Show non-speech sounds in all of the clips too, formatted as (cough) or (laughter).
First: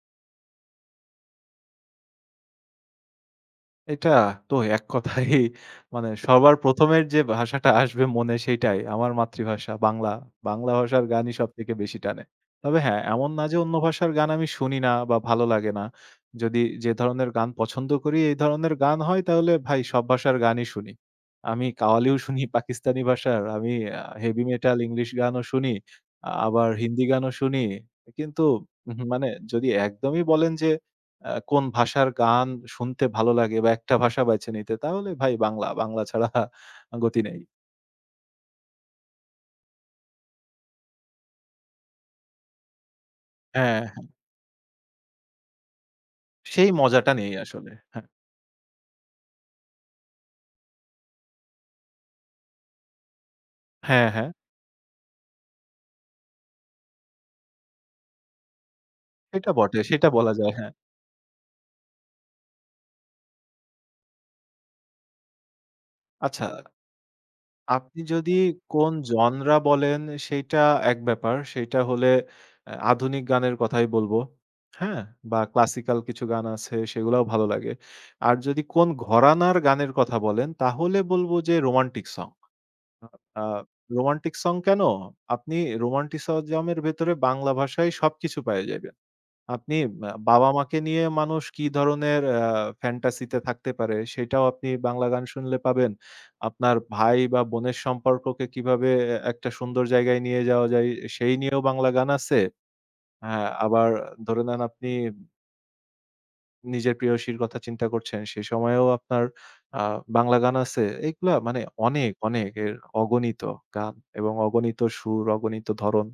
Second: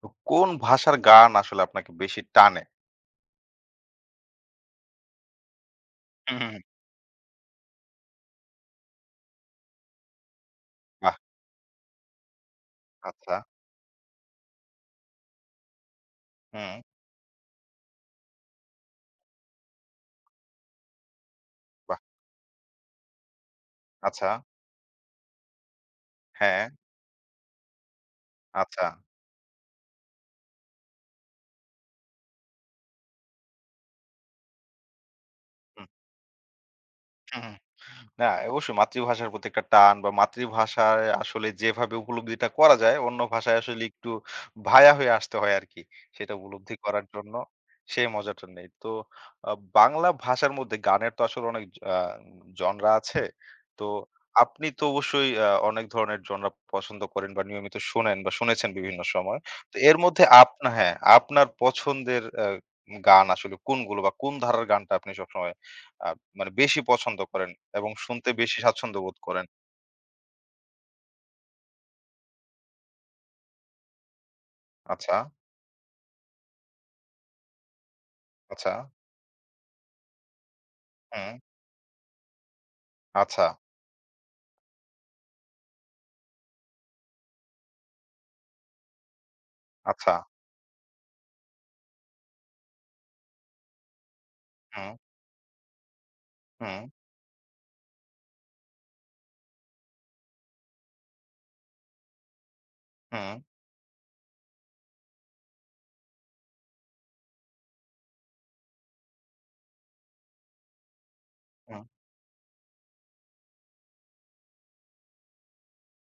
তো কোন ভাষার গান আসলে আপনাকে বেশি টানে? এটা তো এক কথায় (laughs) মানে হুম, হুম, সবার হুম। প্রথম এর যে ভাষাটা আসবে মনে সেইটাই। আমার মাতৃভাষা বাংলা। বাংলা ভাষার বাহ! গানই সবথেকে বেশি টানে। তবে হ্যাঁ, এমন আচ্ছা। না যে অন্য ভাষার গান আমি শুনি না বা ভালো লাগে না। যদি হুম, যে ধরনের গান পছন্দ করি এই ধরনের গান হয় তাহলে ভাই সব ভাষার গানই শুনি। আমি বাহ! কাওয়ালিও শুনি (laughs) পাকিস্তানি ভাষার, আমি আচ্ছা। হেভি মেটাল ইংলিশ গানও শুনি, হ্যাঁ, আবার হিন্দি গানও শুনি। কিন্তু আচ্ছা। মানে যদি একদমই বলেন যে কোন ভাষার গান শুনতে ভালো লাগে বা একটা ভাষা বেছে নিতে, তাহলে ভাই বাংলা। হুম। বাংলা ছাড়া গতি নেই। হুম, হুম। না অবশ্যই মাতৃভাষার প্রতি একটা টান বা মাতৃভাষায় আসলে যেভাবে উপলব্ধিটা করা যায় অন্য ভাষায় হ্যাঁ, আসলে একটু হ্যাঁ। ভায়া হয়ে আসতে হয় আরকি। সেটা সেই উপলব্ধি করার মজাটা নেই জন্য আসলে। সেই হ্যাঁ, মজাটা নেই। তো আ বাংলা ভাষার মধ্যে গানের তো আসলে অনেক আ জনরা আছে। তো হ্যাঁ, হ্যাঁ। আপনি তো অবশ্যই অনেক ধরনের জনরা পছন্দ করেন বা নিয়মিত শোনেন বা শুনেছেন বিভিন্ন সময়। সেটা তো বটে। এর সেটা মধ্যে বলা যায়, আপনা হ্যাঁ। হ্যাঁ, আপনার পছন্দের গান আসলে কোনগুলো বা কোন ধারার গানটা আপনি সবসময় আ আচ্ছা, মানে বেশি পছন্দ করেন এবং আপনি শুনতে যদি বেশি কোন স্বাচ্ছন্দ্য বোধ করেন। জনরা বলেন সেইটা এক ব্যাপার। সেইটা হলে আধুনিক গানের কথাই বলবো। হ্যাঁ? আচ্ছা, বা ক্লাসিক্যাল কিছু গান আছে সেগুলাও ভালো লাগে। আর যদি আচ্ছা, কোন ঘরানার গানের কথা বলেন তাহলে বলব হুম, যে রোমান্টিক সং। আ আচ্ছা, রোমান্টিক সং কেন? আপনি রোমান্টিসিজমের ভেতরে বাংলা ভাষায় সবকিছু পেয়ে যাবেন। আপনি আচ্ছা, বাবা-মাকে নিয়ে মানুষ কি ধরনের ফ্যান্টাসিতে থাকতে পারে, সেটাও আপনি হুম, বাংলা গান শুনলে পাবেন। আপনার হুম, ভাই বা বোনের সম্পর্ককে কিভাবে একটা সুন্দর জায়গায় নিয়ে যাওয়া যায়, সেই নিয়েও বাংলা গান আছে। হুম, হ্যাঁ, আবার ধরে নেন আপনি নিজের প্রেয়সীর কথা চিন্তা করছেন, সে সময়েও আপনার আ বাংলা গান আছে। এগুলা মানে হুম। অনেক, অনেক অগণিত গান এবং অগণিত সুর, অগণিত ধরন।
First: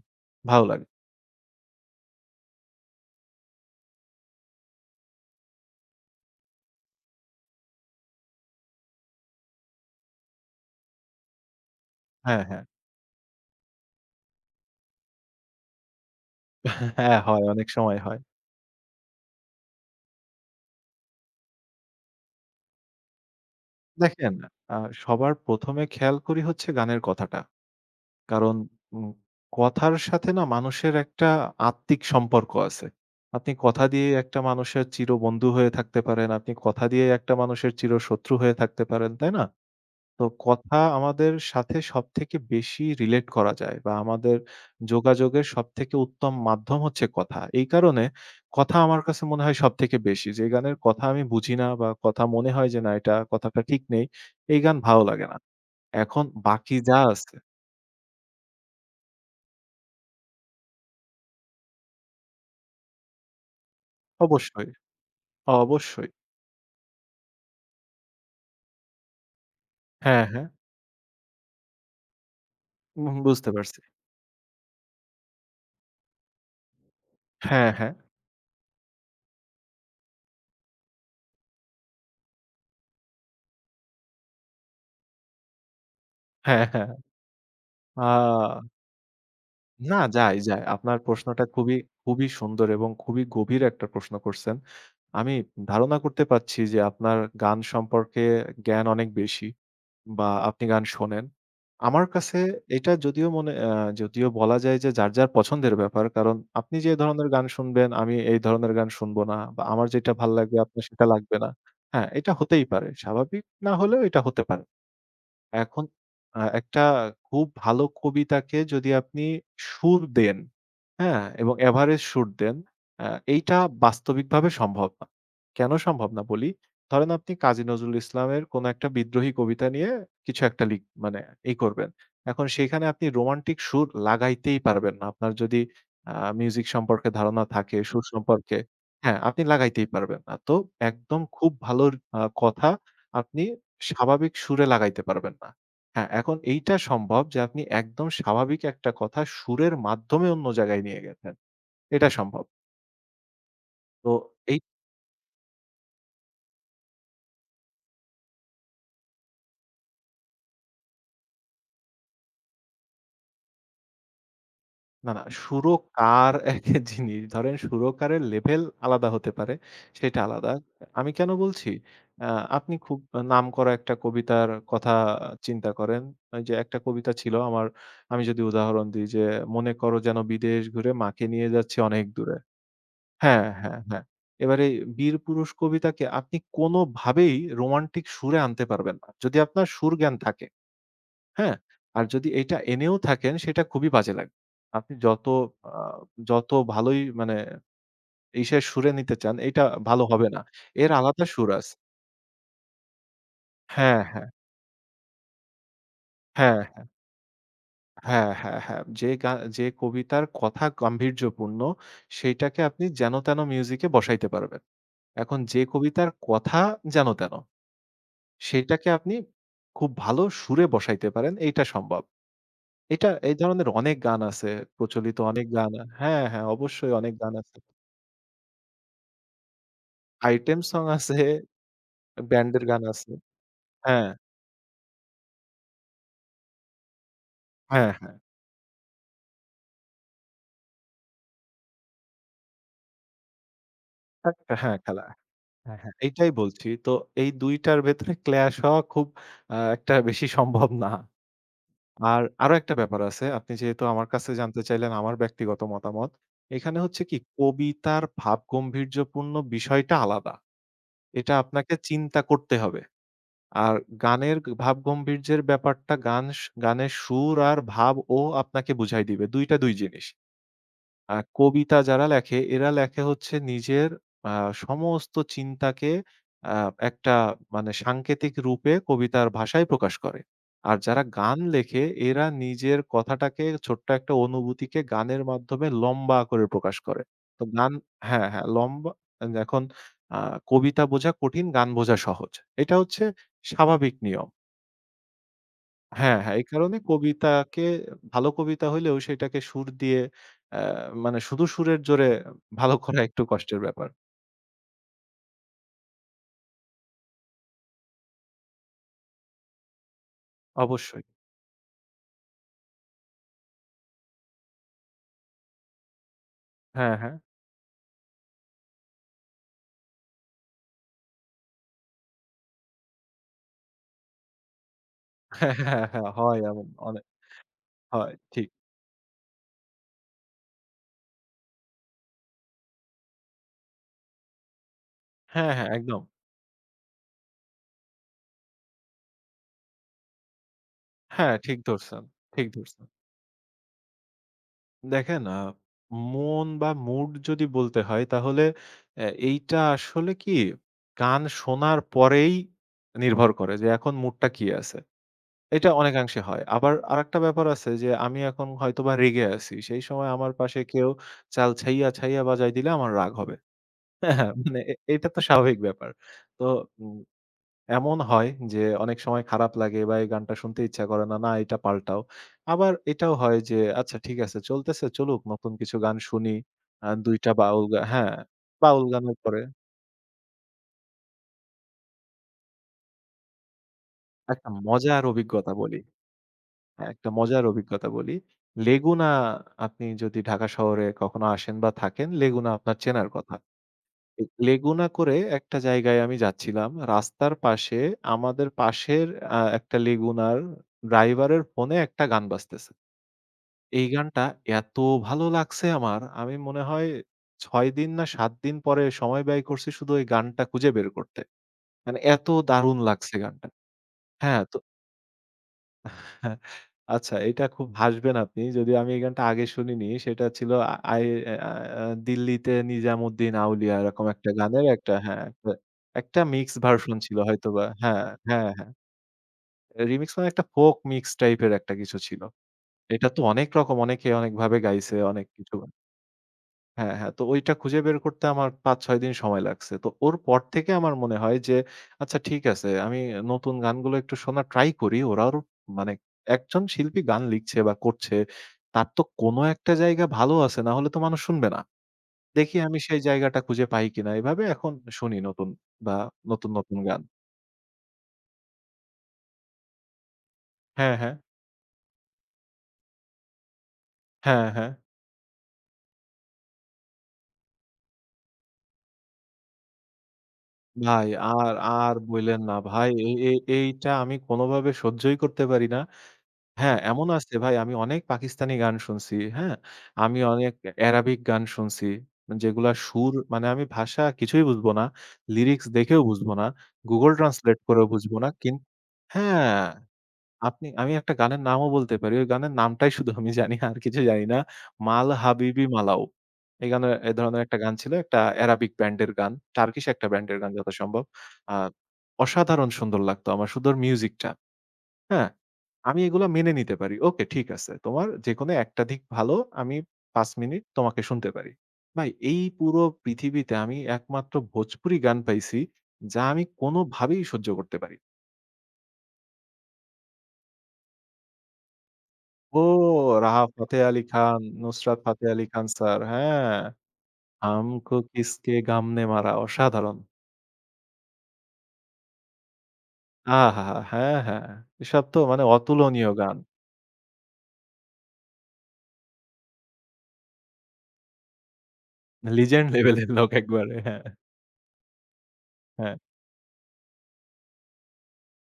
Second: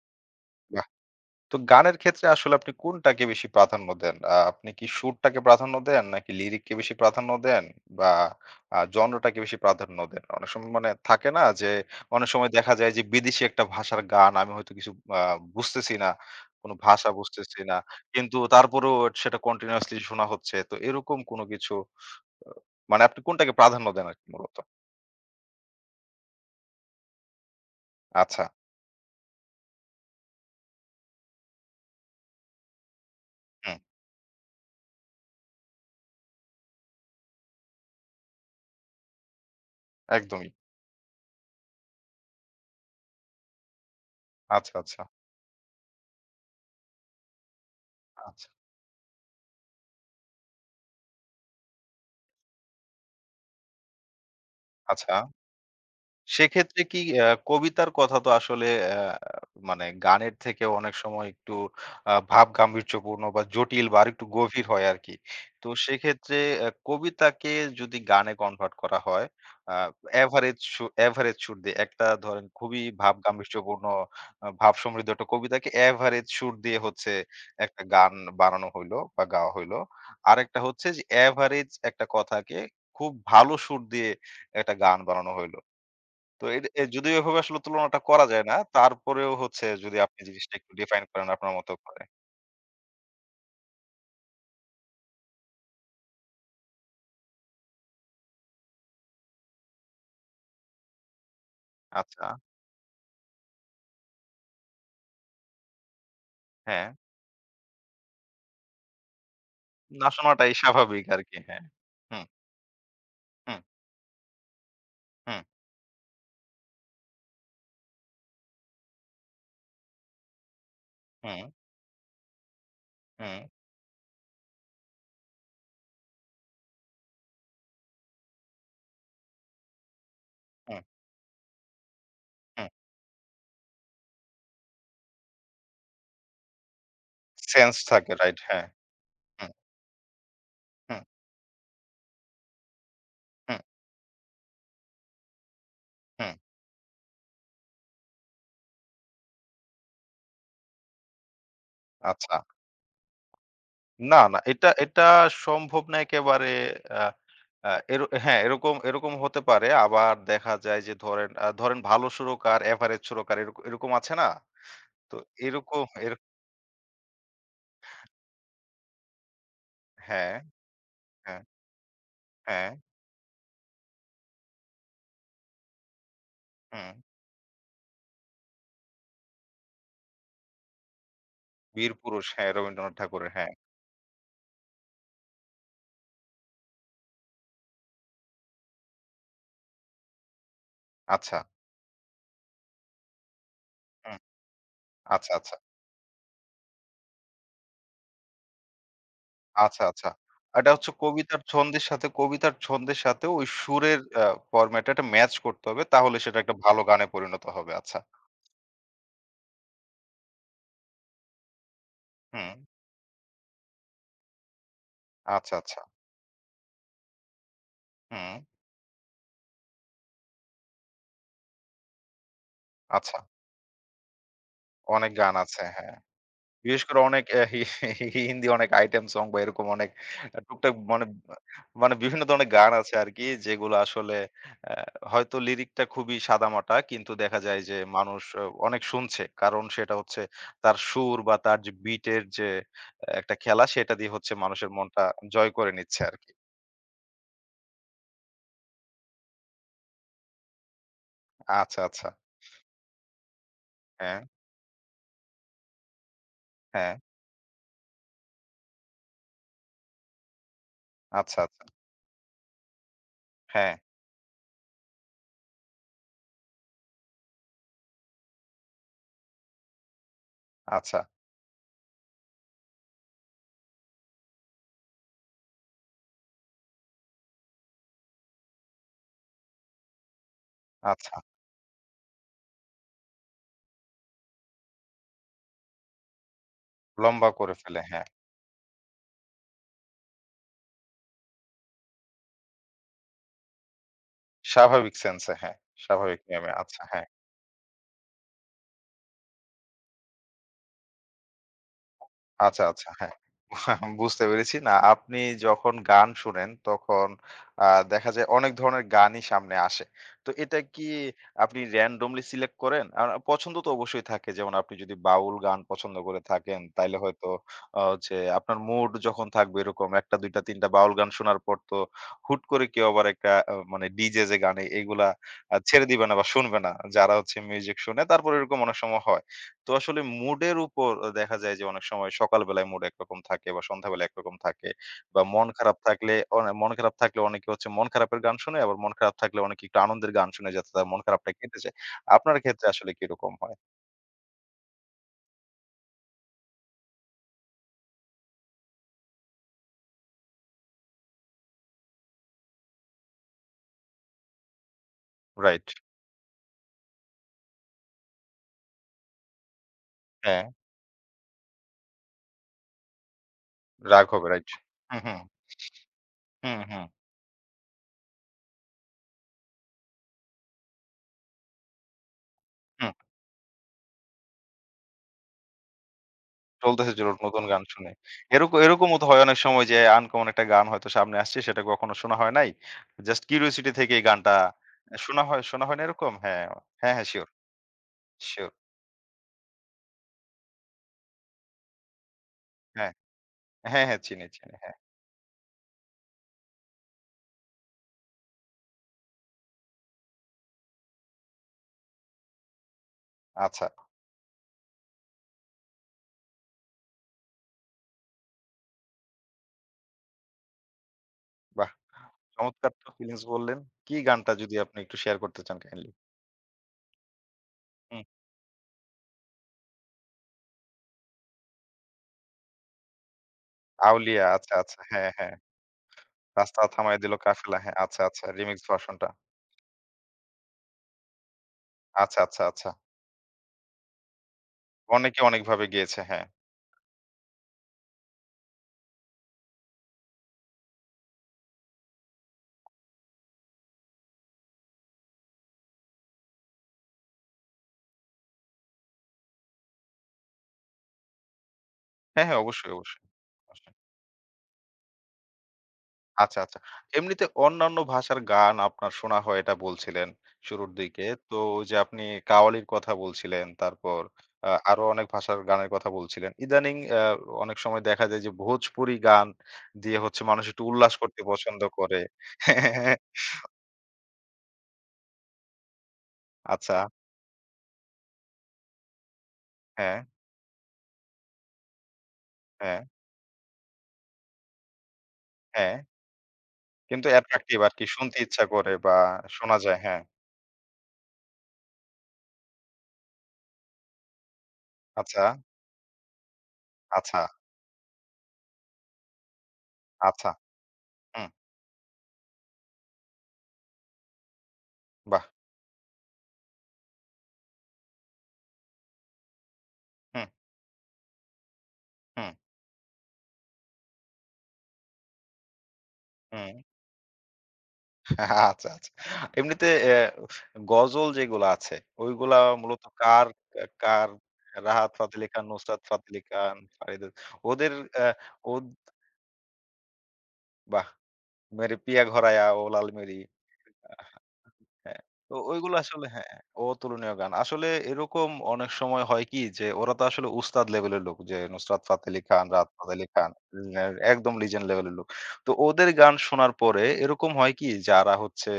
ভালো বাহ! লাগে। তো গানের ক্ষেত্রে আসলে আপনি কোনটাকে বেশি প্রাধান্য দেন? আপনি কি সুরটাকে প্রাধান্য দেন নাকি লিরিককে বেশি প্রাধান্য দেন বা জনরাটাকে বেশি প্রাধান্য দেন? অনেক সময় মানে থাকে না যে অনেক হ্যাঁ, সময় হ্যাঁ। দেখা যায় যে বিদেশি একটা ভাষার গান আমি হয়তো কিছু আ বুঝতেছি না, কোনো (laughs) ভাষা হ্যাঁ, হয় বুঝতেছি অনেক না। সময় হয়। কিন্তু তারপরেও সেটা কন্টিনিউয়াসলি শোনা হচ্ছে। তো এরকম কোনো কিছু মানে আপনি কোনটাকে প্রাধান্য দেন আরকি দেখেন মূলত? আ সবার প্রথম এ খেয়াল করি হচ্ছে গানের কথাটা। আচ্ছা। কারণ উম কথার সাথে না মানুষের একটা আত্মিক সম্পর্ক আছে। আপনি হুম, কথা দিয়ে একটা মানুষের চিরবন্ধু হয়ে থাকতে পারেন, আপনি কথা দিয়ে একটা মানুষের চিরশত্রু হয়ে থাকতে পারেন, তাই না? তো একদমই। কথা আমাদের সাথে সবথেকে বেশি রিলেট করা যায় বা আমাদের আচ্ছা, আচ্ছা। যোগাযোগের সবথেকে উত্তম মাধ্যম হচ্ছে কথা। এই কারণে আচ্ছা, কথা আমার কাছে মনে হয় সবথেকে বেশি। যে গানের কথা আমি বুঝি না বা কথা মনে হয় যে না এটা কথাটা ঠিক নেই, এই গান ভালো আচ্ছা। লাগে না। এখন বাকি সেক্ষেত্রে যা কি আছে কবিতার কথা তো আসলে আ মানে গানের থেকে অনেক সময় একটু ভাব গাম্ভীর্যপূর্ণ বা জটিল বা আরেকটু গভীর অবশ্যই, হয় আরকি। তো অবশ্যই। সেক্ষেত্রে কবিতাকে যদি গানে কনভার্ট করা হয়, আ হ্যাঁ, হ্যাঁ। এভারেজ সু এভারেজ সুর দিয়ে একটা ধরেন খুবই ভাব বুঝতে পারছি। গাম্ভীর্যপূর্ণ ভাব সমৃদ্ধ একটা কবিতাকে এভারেজ সুর দিয়ে হচ্ছে হ্যাঁ, একটা হ্যাঁ। গান বানানো হইলো বা গাওয়া হইলো। আরেকটা হচ্ছে যে এভারেজ একটা কথাকে খুব ভালো সুর দিয়ে একটা গান বানানো হইলো। তো হ্যাঁ, এটা হ্যাঁ। যদিও এভাবে আসলে তুলনাটা আ করা যায় না। তারপরেও হচ্ছে যদি না, আপনি যায়, জিনিসটা যায়। একটু আপনার ডিফাইন করেন প্রশ্নটা আপনার মতো খুবই, করে। খুবই সুন্দর এবং খুবই গভীর একটা প্রশ্ন করছেন। আমি ধারণা করতে পারছি যে আপনার গান সম্পর্কে জ্ঞান অনেক বেশি বা আপনি গান শোনেন। আমার আচ্ছা, কাছে এটা যদিও মনে যদিও বলা যায় যে যার, যার পছন্দের ব্যাপার। কারণ আপনি হ্যাঁ। যে ধরনের গান শুনবেন, আমি এই ধরনের গান শুনবো না বা আমার না যেটা ভাল শোনাটাই লাগবে আপনার স্বাভাবিক সেটা লাগবে আরকি। না। হ্যাঁ। হ্যাঁ, হুম, এটা হতেই পারে। স্বাভাবিক হুম, না হলেও এটা হতে পারে। হুম, এখন একটা খুব ভালো কবিতাকে যদি আপনি সুর দেন, হ্যাঁ? হুম, এবং এভারেজ সুর দেন, আ হুম, এইটা বাস্তবিকভাবে সম্ভব না। কেন সম্ভব না বলি? ধরেন আপনি কাজী নজরুল ইসলামের কোন একটা বিদ্রোহী কবিতা নিয়ে কিছু একটা হুম, মানে করবেন। এখন হুম। সেখানে আপনি রোমান্টিক সুর লাগাইতেই পারবেন না। আপনার যদি আ মিউজিক সম্পর্কে ধারণা সেন্স থাকে, সুর থাকে রাইট। সম্পর্কে হ্যাঁ। হ্যাঁ, আপনি হুম, লাগাইতেই পারবেন না। তো হুম, একদম খুব ভালো কথা আপনি হুম, স্বাভাবিক সুরে লাগাইতে পারবেন না। হ্যাঁ, হুম। এখন এইটা সম্ভব যে আপনি একদম স্বাভাবিক একটা কথা সুরের মাধ্যমে অন্য জায়গায় নিয়ে গেছেন। এটা আচ্ছা। সম্ভব। তো না, না এই এটা এটা সম্ভব না একেবারে আ আ এর হ্যাঁ, এরকম এরকম হতে পারে। আবার দেখা যায় যে ধরেন ধরেন ভালো সুরকার, এভারেজ সুরকার এরকম আছে না? না, তো না এরকম সুরকার এক জিনিস। ধরেন সুরকারের লেভেল আলাদা হতে পারে, সেটা হ্যাঁ, আলাদা। আমি কেন হ্যাঁ, বলছি? আ হ্যাঁ। আপনি খুব নামকরা একটা কবিতার কথা চিন্তা করেন। ওই যে একটা হুম, কবিতা ছিল আমার আমি যদি উদাহরণ দিই যে, "মনে করো যেন বিদেশ ঘুরে মাকে নিয়ে যাচ্ছি 'বীর অনেক পুরুষ' দূরে।" হ্যাঁ, রবীন্দ্রনাথ ঠাকুরের হ্যাঁ, হ্যাঁ। হ্যাঁ, হ্যাঁ। এবারে বীর পুরুষ কবিতাকে আপনি কোনভাবেই রোমান্টিক সুরে আনতে পারবেন না। যদি আপনার সুর জ্ঞান থাকে, আচ্ছা। হ্যাঁ? আর যদি এটা এনেও থাকেন সেটা খুবই বাজে হুম। লাগবে। আপনি যত আচ্ছা, আচ্ছা। আ যত ভালোই মানে ইসের সুরে নিতে চান এটা আচ্ছা, ভালো আচ্ছা। হবে না। এটা হচ্ছে এর আলাদা সুর আছে। কবিতার ছন্দের সাথে ওই সুরের হ্যাঁ, হ্যাঁ, ফরমেট একটা ম্যাচ করতে হবে। তাহলে সেটা একটা হ্যাঁ, ভালো হ্যাঁ, গানে পরিণত হবে। আচ্ছা। হ্যাঁ, হ্যাঁ, হ্যাঁ। যে কবিতার কথা গাম্ভীর্যপূর্ণ হুম। সেইটাকে আপনি যেন তেন মিউজিকে বসাইতে পারবেন। এখন আচ্ছা, যে আচ্ছা। কবিতার কথা যেন তেন হুম। সেইটাকে আপনি খুব ভালো সুরে বসাইতে পারেন, এইটা সম্ভব। এটা আচ্ছা। এই ধরনের অনেক গান আছে, অনেক প্রচলিত গান অনেক আছে, গান হ্যাঁ। হ্যাঁ, হ্যাঁ, বিশেষ অবশ্যই করে অনেক অনেক গান আছে। হিন্দি অনেক আইটেম সং বা এরকম অনেক আইটেম টুকটাক সং মানে আছে, মানে বিভিন্ন ধরনের ব্যান্ডের গান গান আছে আছে। আরকি যেগুলো হ্যাঁ, আসলে অ্যা হয়তো লিরিকটা খুবই সাদামাটা কিন্তু দেখা যায় যে হ্যাঁ, হ্যাঁ, মানুষ আহ, অনেক শুনছে। কারণ সেটা হচ্ছে তার সুর বা তার যে বিটের যে আহ, একটা খেলা সেটা দিয়ে হচ্ছে একটা মানুষের হ্যাঁ, মনটা খেলা। জয় করে হ্যাঁ, হ্যাঁ, নিচ্ছে আরকি। এইটাই বলছি। তো এই ২ টার ভেতরে ক্ল্যাশ হওয়া খুব একটা বেশি সম্ভব না। আচ্ছা, আচ্ছা। আর আরো একটা ব্যাপার আছে। আপনি যেহেতু আমার হ্যাঁ, কাছে জানতে চাইলেন আমার ব্যক্তিগত মতামত। এখানে হ্যাঁ। হচ্ছে কি কবিতার ভাবগম্ভীর্যপূর্ণ বিষয়টা আলাদা। এটা আচ্ছা, আচ্ছা। আপনাকে চিন্তা করতে হবে। হ্যাঁ, আর গানের ভাবগম্ভীর্যের ব্যাপারটা গানের সুর আর ভাবও আপনাকে বুঝায় দিবে। ২ টা ২ জিনিস। আচ্ছা, কবিতা যারা লেখে, এরা লেখে হচ্ছে নিজের আ সমস্ত চিন্তাকে আ একটা মানে সাংকেতিক রূপে কবিতার ভাষায় প্রকাশ করে। আর যারা আচ্ছা। গান লেখে, এরা নিজের কথাটাকে ছোট্ট একটা অনুভূতিকে গানের মাধ্যমে লম্বা করে প্রকাশ করে। লম্বা তো করে গান ফেলে, হ্যাঁ। হ্যাঁ, হ্যাঁ, এখন আ কবিতা বোঝা কঠিন, গান বোঝা সহজ। এটা হচ্ছে স্বাভাবিক নিয়ম। স্বাভাবিক সেন্স এ হ্যাঁ, হ্যাঁ, স্বাভাবিক হ্যাঁ। এই নিয়মে কারণে আচ্ছা, হ্যাঁ। কবিতাকে ভালো কবিতা হইলেও সেটাকে সুর দিয়ে আ মানে শুধু সুরের জোরে আচ্ছা, ভালো আচ্ছা। করা হ্যাঁ। একটু কষ্টের ব্যাপার। (laughs) বুঝতে পেরেছি। না, আপনি যখন গান শোনেন তখন আ দেখা যায় অনেক ধরনের গানই সামনে আসে। তো এটা কি অবশ্যই। আপনি randomly সিলেক্ট করেন? আর পছন্দ তো অবশ্যই থাকে। যেমন আপনি যদি বাউল গান পছন্দ করে থাকেন, হ্যাঁ, তাইলে হ্যাঁ। হয়তো হচ্ছে আপনার মুড যখন থাকবে এরকম ১ টা ২ টা ৩ টা বাউল গান শোনার পর তো হুট করে কেউ আবার একটা মানে ডিজে যে গান এগুলা হ্যাঁ, হ্যাঁ, হ্যাঁ। ছেড়ে দিবে হ্যাঁ, না বা হয় শুনবে এমন না। অনেক যারা হচ্ছে মিউজিক শুনে হয়। তারপর ঠিক। এরকম অনেক সময় হয়। তো আসলে মুডের উপর দেখা যায় যে অনেক সময় সকালবেলায় মুড একরকম থাকে বা সন্ধ্যাবেলা একরকম থাকে বা মন হ্যাঁ, হ্যাঁ, খারাপ একদম। থাকলে মন খারাপ থাকলে অনেকে হচ্ছে মন খারাপের গান শুনে আবার মন খারাপ থাকলে অনেকে একটু আনন্দের গান শুনে যাতে তার মন খারাপটা হ্যাঁ, কেটে ঠিক যায়। ধরছেন, আপনার ঠিক ক্ষেত্রে ধরছেন। আসলে কিরকম হয়? দেখেন মন বা মুড যদি বলতে হয় তাহলে এইটা আসলে কি গান শোনার পরেই নির্ভর করে যে এখন মুডটা কি আছে। রাইট। এটা অনেকাংশে হয়। আবার আরেকটা ব্যাপার আছে যে আমি এখন হয়তোবা রেগে আছি। সেই সময় আমার হ্যাঁ। পাশে কেউ চাল ছাইয়া, ছাইয়া বাজায় দিলে আমার রাগ হবে। রাগ হ্যাঁ, হবে, হ্যাঁ, রাইট। মানে হুম, এটা হুম, তো স্বাভাবিক ব্যাপার। তো হুম, হুম, উম এমন হয় যে অনেক সময় খারাপ লাগে বা এই গানটা শুনতে ইচ্ছা করে না, না এটা পাল্টাও। আবার হুম। এটাও হয় যে আচ্ছা ঠিক আছে চলতেছে চলুক নতুন কিছু গান শুনি। চলতেছে চলো ২ টা নতুন গান বাউল গা শুনে, হ্যাঁ, এরকম বাউল এরকমও তো গানের হয় অনেক পরে সময় যে আনকমন একটা গান হয়তো সামনে আসছে সেটা কখনো শোনা হয় নাই, জাস্ট কিউরিওসিটি থেকে এই গানটা একটা মজার অভিজ্ঞতা শোনা হয় বলি। না, এরকম। হ্যাঁ, হ্যাঁ, হ্যাঁ, হ্যাঁ, একটা শিওর, মজার অভিজ্ঞতা বলি। শিওর। লেগুনা আপনি যদি ঢাকা শহরে কখনো আসেন বা থাকেন, লেগুনা আপনার চেনার কথা। হ্যাঁ, হ্যাঁ, চিনি, চিনি। হ্যাঁ, লেগুনা করে একটা জায়গায় আমি যাচ্ছিলাম। রাস্তার পাশে আমাদের পাশের একটা লেগুনার ড্রাইভারের ফোনে একটা গান বাজতেছে। আচ্ছা। এই গানটা এত ভালো লাগছে আমার, আমি মনে হয় ৬ দিন না ৭ দিন পরে সময় ব্যয় করছি শুধু ওই গানটা খুঁজে বের করতে। বাহ! মানে এত চমৎকার দারুণ তো লাগছে ফিলিংস গানটা। বললেন। কি গানটা হ্যাঁ, যদি তো আপনি একটু শেয়ার করতে চান কাইন্ডলি? হ্যাঁ, আচ্ছা এটা খুব হুম, হাসবেন আপনি। যদিও আমি এই গানটা আগে শুনিনি। সেটা ছিল আ আই আ আ দিল্লিতে নিজামুদ্দিন আউলিয়া এরকম 'আউলিয়া' একটা আচ্ছা, গানের আচ্ছা। একটা হ্যাঁ, হ্যাঁ, হ্যাঁ। একটা একটা মিক্স 'রাস্তা ভার্সন থামায়ে দিল ছিল কাফেলা' হয়তোবা। হ্যাঁ, আচ্ছা, হ্যাঁ, আচ্ছা। হ্যাঁ, রিমিক্স হ্যাঁ। ভার্সনটা। রিমিক্স মানে একটা ফোক মিক্স টাইপের একটা কিছু আচ্ছা, ছিল। আচ্ছা, আচ্ছা। এটা তো অনেক রকম অনেকে অনেকভাবে গাইছে, অনেকে অনেক কিছু অনেকভাবে গেয়েছে। হ্যাঁ। হ্যাঁ, হ্যাঁ। তো ঐটা খুঁজে বের করতে আমার ৫-৬ দিন সময় লাগছে। তো ওর পর থেকে আমার মনে হয় যে, আচ্ছা ঠিক আছে আমি নতুন গানগুলো একটু শোনার ট্রাই করি। ওরাও মানে একজন শিল্পী গান লিখছে বা করছে, তার তো কোনো একটা জায়গা ভালো আছে, না হলে তো মানুষ শুনবে না। হ্যাঁ, হ্যাঁ, দেখি অবশ্যই, আমি সেই অবশ্যই। জায়গাটা খুঁজে অবশ্যই। পাই কিনা। এভাবে এখন শুনি বা আচ্ছা, নতুন, আচ্ছা। নতুন গান। এমনিতে অন্যান্য ভাষার গান আপনার শোনা হয় এটা বলছিলেন শুরুর হ্যাঁ, দিকে। হ্যাঁ। তো ওই যে আপনি কাওয়ালির কথা বলছিলেন, তারপর হ্যাঁ, হ্যাঁ। আরো অনেক ভাষার গানের কথা বলছিলেন। ইদানিং অনেক সময় দেখা যায় যে ভোজপুরি গান দিয়ে হচ্ছে মানুষ একটু উল্লাস ভাই করতে আর, পছন্দ আর করে। বইলেন না ভাই। (laughs) এই, এই এইটা আমি কোনোভাবে সহ্যই করতে পারি না। আচ্ছা। হ্যাঁ, এমন আছে ভাই আমি অনেক পাকিস্তানি গান শুনছি, হ্যাঁ? হ্যাঁ, আমি অনেক অ্যারাবিক গান শুনছি। যেগুলা হ্যাঁ, সুর মানে আমি ভাষা কিছুই বুঝবো না। লিরিক্স হ্যাঁ। দেখেও বুঝবো না। কিন্তু Google অ্যাট্রাকটিভ Translate আরকি করেও শুনতে বুঝবো না। ইচ্ছা করে বা শোনা হ্যাঁ, যায়। হ্যাঁ। আমি একটা গানের নামও বলতে পারি। ওই গানের নামটাই শুধু আমি জানি আর কিছু জানি না। 'মাল আচ্ছা, হাবিবি মালাও' এই গানের আচ্ছা, ধরনের একটা গান ছিল। একটা অ্যারাবিক ব্যান্ডের গান। টার্কিশ একটা আচ্ছা। ব্যান্ডের গান যথাসম্ভব। হুম, আ অসাধারণ সুন্দর লাগতো আমার শুধু ওর মিউজিকটা। বাহ! হ্যাঁ, আমি এগুলো মেনে নিতে পারি। ওকে ঠিক আছে। তোমার যেকোনো একটা দিক ভালো, আমি হুম, ৫ মিনিট তোমাকে শুনতে পারি। ভাই হুম, এই পুরো পৃথিবীতে আমি একমাত্র ভোজপুরি গান পাইছি, যা আমি হুম। কোনোভাবেই সহ্য করতে পারি। আচ্ছা, আচ্ছা। এমনিতে গজল যেগুলা আছে, ওইগুলা ও মূলত কার রাহা ফাতে আলি কার খান, রাহাত নুসরাত ফাতে ফাতেহী খান, আলি খান নুসরাত স্যার, ফাতেহী হ্যাঁ। খান, ফারিদা ওদের হামকো অ্যা কিসকে ওদ গামনে মারা অসাধারণ। বাহ! 'মেরে পিয়া ঘোরায়া' ও 'লাল মেরি' আহাহা! আ হ্যাঁ, হ্যাঁ। হ্যাঁ, এসব তো তো মানে ওইগুলো আসলে অতুলনীয় হ্যাঁ, গান। অতুলনীয় গান। আসলে এরকম অনেক সময় হয় কি যে ওরা তো আসলে উস্তাদ লেভেলের লোক, যে নুসরাত ফাতেহ আলি খান, রাহাত লিজেন্ড ফাতেহ আলি লেভেলের খান লোক একবারে। এ হ্যাঁ, একদম লিজেন্ড লেভেলের লোক। তো ওদের হ্যাঁ। গান শোনার পরে এরকম হয় কি, যারা হচ্ছে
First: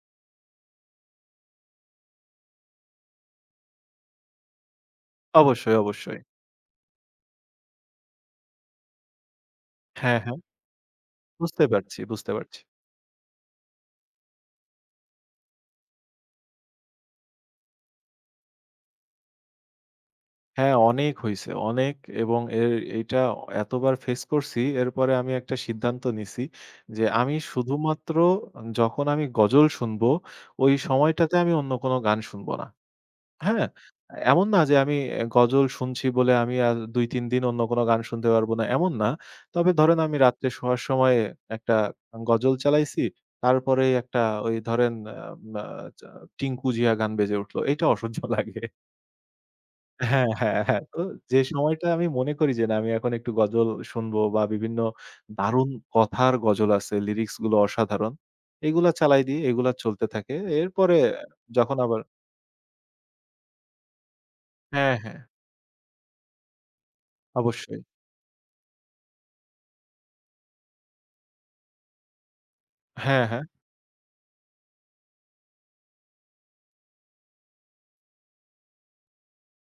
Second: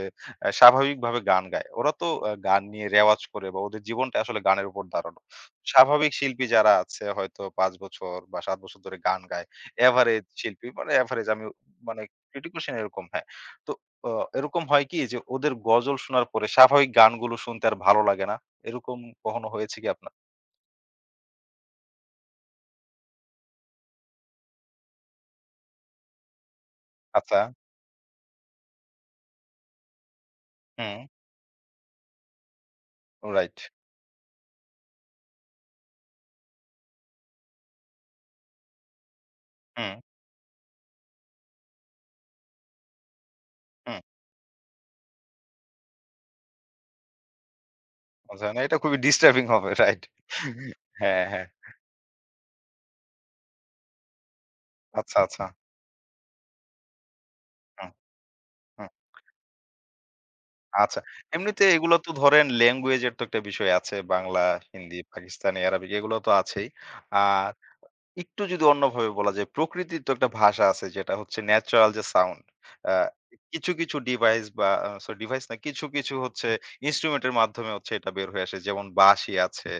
স্বাভাবিকভাবে গান গায়। ওরা তো গান নিয়ে রেওয়াজ করে বা ওদের জীবনটা আসলে গানের উপর দাঁড়ানো। অবশ্যই, স্বাভাবিক অবশ্যই। শিল্পী যারা আছে হয়তো ৫ বছর বা ৭ বছর ধরে গান গায়। হ্যাঁ, এভারেজ হ্যাঁ। শিল্পী মানে এভারেজ আমি বুঝতে পারছি, মানে বুঝতে পারছি। ক্রিটিকুয়েশন এরকম হ্যাঁ। তো অ এরকম হয় কি যে ওদের গজল শোনার পরে স্বাভাবিক গানগুলো শুনতে আর ভালো লাগে না। এরকম কখনো হয়েছে কি আপনার? হ্যাঁ, অনেক হইছে, অনেক এবং এর এইটা এতবার ফেস করছি, এরপরে আমি একটা সিদ্ধান্ত নিছি যে আমি আচ্ছা। শুধুমাত্র যখন আমি গজল শুনবো, ওই হুম, সময়টাতে আমি অন্য কোনো গান শুনবো না। রাইট। হ্যাঁ? এমন না যে আমি গজল শুনছি বলে আমি আর ২-৩ দিন অন্য কোনো গান শুনতে পারবো না, এমন না। তবে হুম, ধরেন আমি রাত্রে শোয়ার সময় একটা গজল চালাইছি, তারপরেই হুম। একটা ওই ধরেন আ মা চা টিংকু জিয়া গান বেজে উঠলো। এইটা অসহ্য আচ্ছা, না লাগে। এটা খুবই ডিস্টার্বিং হবে। রাইট। হ্যাঁ, হ্যাঁ, হ্যাঁ। তো হ্যাঁ, যে হ্যাঁ। সময়টা আমি মনে করি যে না আমি এখন একটু গজল শুনবো বা বিভিন্ন আচ্ছা, আচ্ছা। দারুণ কথার গজল আছে, লিরিক্স গুলো হুম, অসাধারণ। হুম। এগুলা চালাই দিই, এগুলা চলতে থাকে। এরপরে আচ্ছা। এমনিতে যখন এগুলো আবার তো ধরেন ল্যাঙ্গুয়েজ এর তো একটা বিষয় আছে। বাংলা, হ্যাঁ, হিন্দি, হ্যাঁ, পাকিস্তানি, আরাবিক এগুলো তো আছেই। আ অবশ্যই। একটু যদি অন্যভাবে বলা যায়, প্রকৃতির তো একটা ভাষা আছে যেটা হচ্ছে ন্যাচারাল যে সাউন্ড। আ হ্যাঁ, হ্যাঁ। কিছু, কিছু ডিভাইস বা সরি ডিভাইস না, কিছু, কিছু হচ্ছে ইন্সট্রুমেন্ট এর মাধ্যমে হচ্ছে এটা বের হয়ে আসে। যেমন বাঁশি আছে,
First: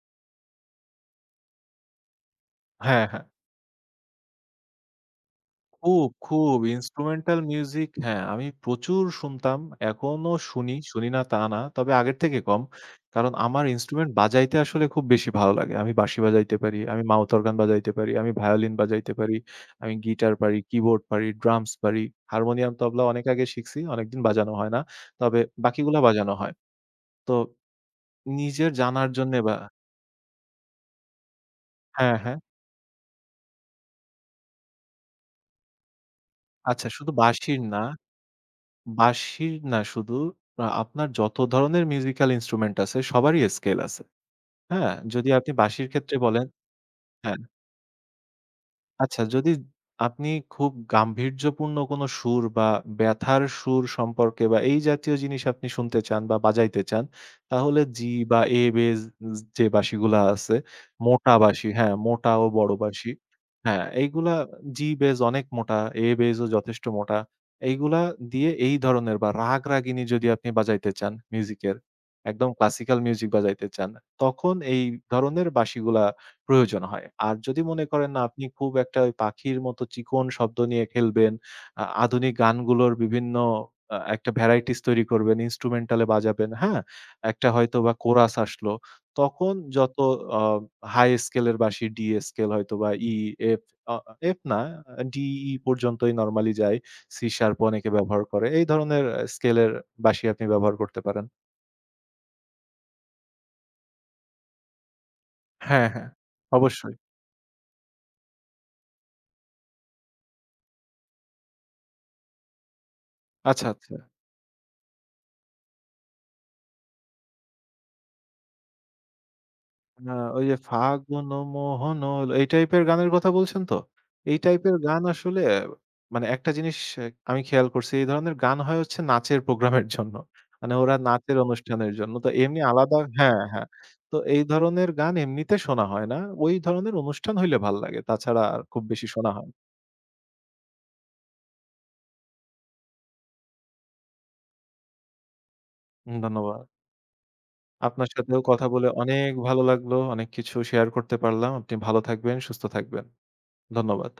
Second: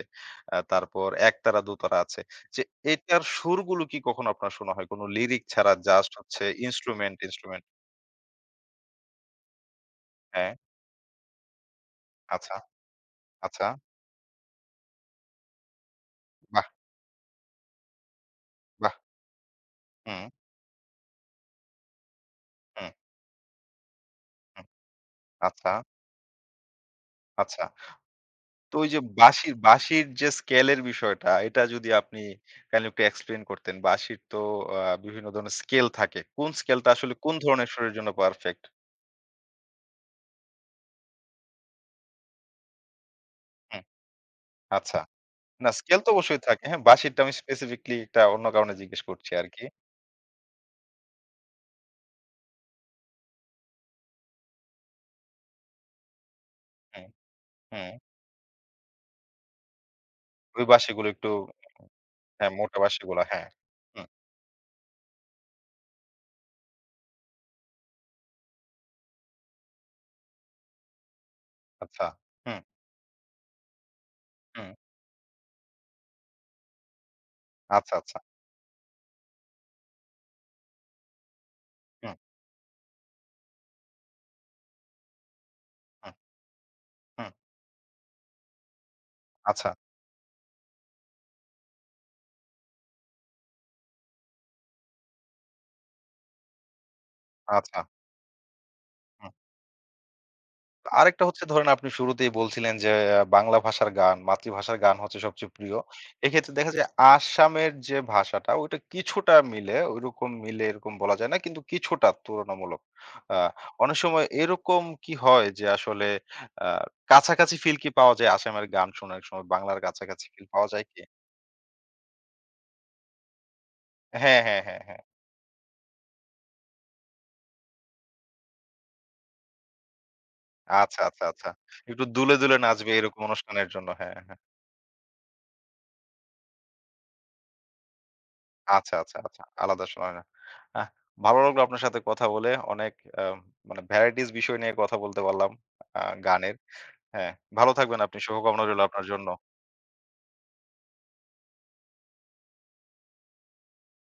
তারপর একতারা, দোতারা আছে। যে হ্যাঁ, এটার হ্যাঁ। সুরগুলো কি কখনো আপনার শোনা হয়? কোনো লিরিক ছাড়া খুব, জাস্ট হচ্ছে খুব। Instrumental instrument. music হ্যাঁ, আমি প্রচুর শুনতাম। এখনো হ্যাঁ, শুনি, শুনি না তা না। তবে আগের থেকে আচ্ছা, কম। কারণ আচ্ছা। আমার ইন্সট্রুমেন্ট বাজাইতে আসলে খুব বেশি ভালো লাগে। আমি বাঁশি বাজাইতে বাহ! পারি, আমি মাউথ অর্গান বাজাইতে পারি, আমি ভায়োলিন বাহ! বাজাইতে পারি, আমি হুম, গিটার পারি, কিবোর্ড পারি, ড্রামস পারি, হারমোনিয়াম, হুম, তবলা অনেক আগে শিখছি। অনেকদিন বাজানো হুম। হয় না। তবে আচ্ছা, বাকিগুলা বাজানো হয়। তো আচ্ছা। নিজের তো ওই যে জানার জন্যে বা বাঁশির যে স্কেলের বিষয়টা এটা যদি হ্যাঁ, আপনি হ্যাঁ। কাইন্ডলি একটু এক্সপ্লেইন করতেন। বাঁশির তো বিভিন্ন ধরনের স্কেল থাকে। কোন আচ্ছা স্কেলটা শুধু আসলে কোন বাঁশির ধরনের না সুরের জন্য পারফেক্ট? বাঁশির না শুধু আ আপনার যত ধরনের মিউজিক্যাল ইন্সট্রুমেন্ট আছে সবারই স্কেল হুম, আছে। হ্যাঁ? আচ্ছা। যদি আপনি না বাঁশির স্কেল তো ক্ষেত্রে অবশ্যই বলেন থাকে। হ্যাঁ, বাঁশিরটা আমি হ্যাঁ। স্পেসিফিকলি একটা অন্য কারণে জিজ্ঞেস আচ্ছা করছি যদি আরকি। আপনি খুব গাম্ভীর্যপূর্ণ কোনো সুর বা ব্যাথার সুর সম্পর্কে বা এই জাতীয় জিনিস আপনি শুনতে চান বা বাজাইতে চান, হুম, তাহলে হুম। জি বা এ বেজ যে বাঁশিগুলা আছে, ওই বাঁশিগুলো একটু মোটা বাঁশি হ্যাঁ, মোটা ও হ্যাঁ, বড় মোটা বাঁশি। বাঁশিগুলা হ্যাঁ। হ্যাঁ, হুম, এইগুলা জি বেজ অনেক মোটা, এ বেজও যথেষ্ট মোটা। এইগুলা দিয়ে এই ধরনের বা রাগ রাগিনী যদি আপনি বাজাইতে চান মিউজিকের, আচ্ছা। একদম হুম, ক্লাসিক্যাল মিউজিক বাজাইতে চান, তখন হুম। এই ধরনের বাঁশিগুলা প্রয়োজন হয়। আর যদি মনে আচ্ছা, করেন আচ্ছা। না আপনি খুব একটা ওই পাখির মতো চিকন শব্দ নিয়ে খেলবেন, হুম, আধুনিক গানগুলোর বিভিন্ন একটা ভ্যারাইটিস তৈরি করবেন, instrumental এ হুম, বাজাবেন, হ্যাঁ? হুম। একটা হয়তোবা কোরাস আসলো। তখন আচ্ছা, যত আ হাই স্কেল এর বাঁশি ডি স্কেল হয়তোবা ই, এফ আ এফ না ডি, ই পর্যন্তই নরমালি যায়। সি শার্প আচ্ছা। অনেকে ব্যবহার করে। এই ধরনের হুম। স্কেলের বাঁশি আপনি ব্যবহার করতে আরেকটা পারেন। হচ্ছে, ধরেন আপনি শুরুতেই বলছিলেন যে বাংলা ভাষার গান, মাতৃভাষার গান হচ্ছে সবচেয়ে প্রিয়। হ্যাঁ, হ্যাঁ। এক্ষেত্রে দেখা যায় অবশ্যই। আসামের যে ভাষাটা ওইটা কিছুটা মিলে, ওইরকম মিলে এরকম বলা যায় না, কিন্তু কিছুটা তুলনামূলক। আ আচ্ছা, অনেক আচ্ছা। সময় এরকম কি হয় যে আসলে আ কাছাকাছি ফিল কি পাওয়া যায়, আসামের গান শোনার সময় বাংলার না, কাছাকাছি ওই ফিল যে পাওয়া যায় কি? ফাগুন মোহন হল এই টাইপের গানের কথা বলছেন তো? এই হ্যাঁ, হ্যাঁ, টাইপের হ্যাঁ, হ্যাঁ। গান আসলে মানে একটা জিনিস আমি খেয়াল করছি এই ধরনের গান হয় হচ্ছে নাচের প্রোগ্রামের জন্য। মানে ওরা আচ্ছা, আচ্ছা, নাচের আচ্ছা। অনুষ্ঠানের একটু জন্য। তো দুলে, দুলে এমনি নাচবে আলাদা এরকম হ্যাঁ, হ্যাঁ। অনুষ্ঠানের জন্য। হ্যাঁ, তো হ্যাঁ। এই ধরনের গান এমনিতে শোনা হয় না। ওই ধরনের অনুষ্ঠান হইলে ভাল লাগে। তাছাড়া আর খুব আচ্ছা, বেশি আচ্ছা, শোনা আচ্ছা। হয় না। আলাদা শোনা হয় না। আহ, ভালো লাগলো আপনার সাথে কথা বলে। অনেক আ মানে ভ্যারাইটিস বিষয় নিয়ে কথা বলতে পারলাম গানের। ধন্যবাদ। হ্যাঁ, ভালো থাকবেন আপনার আপনি। সাথেও শুভকামনা কথা রইল বলে আপনার জন্য। অনেক ভালো লাগলো। অনেক কিছু শেয়ার করতে পারলাম। আপনি ভালো থাকবেন, সুস্থ থাকবেন। ধন্যবাদ।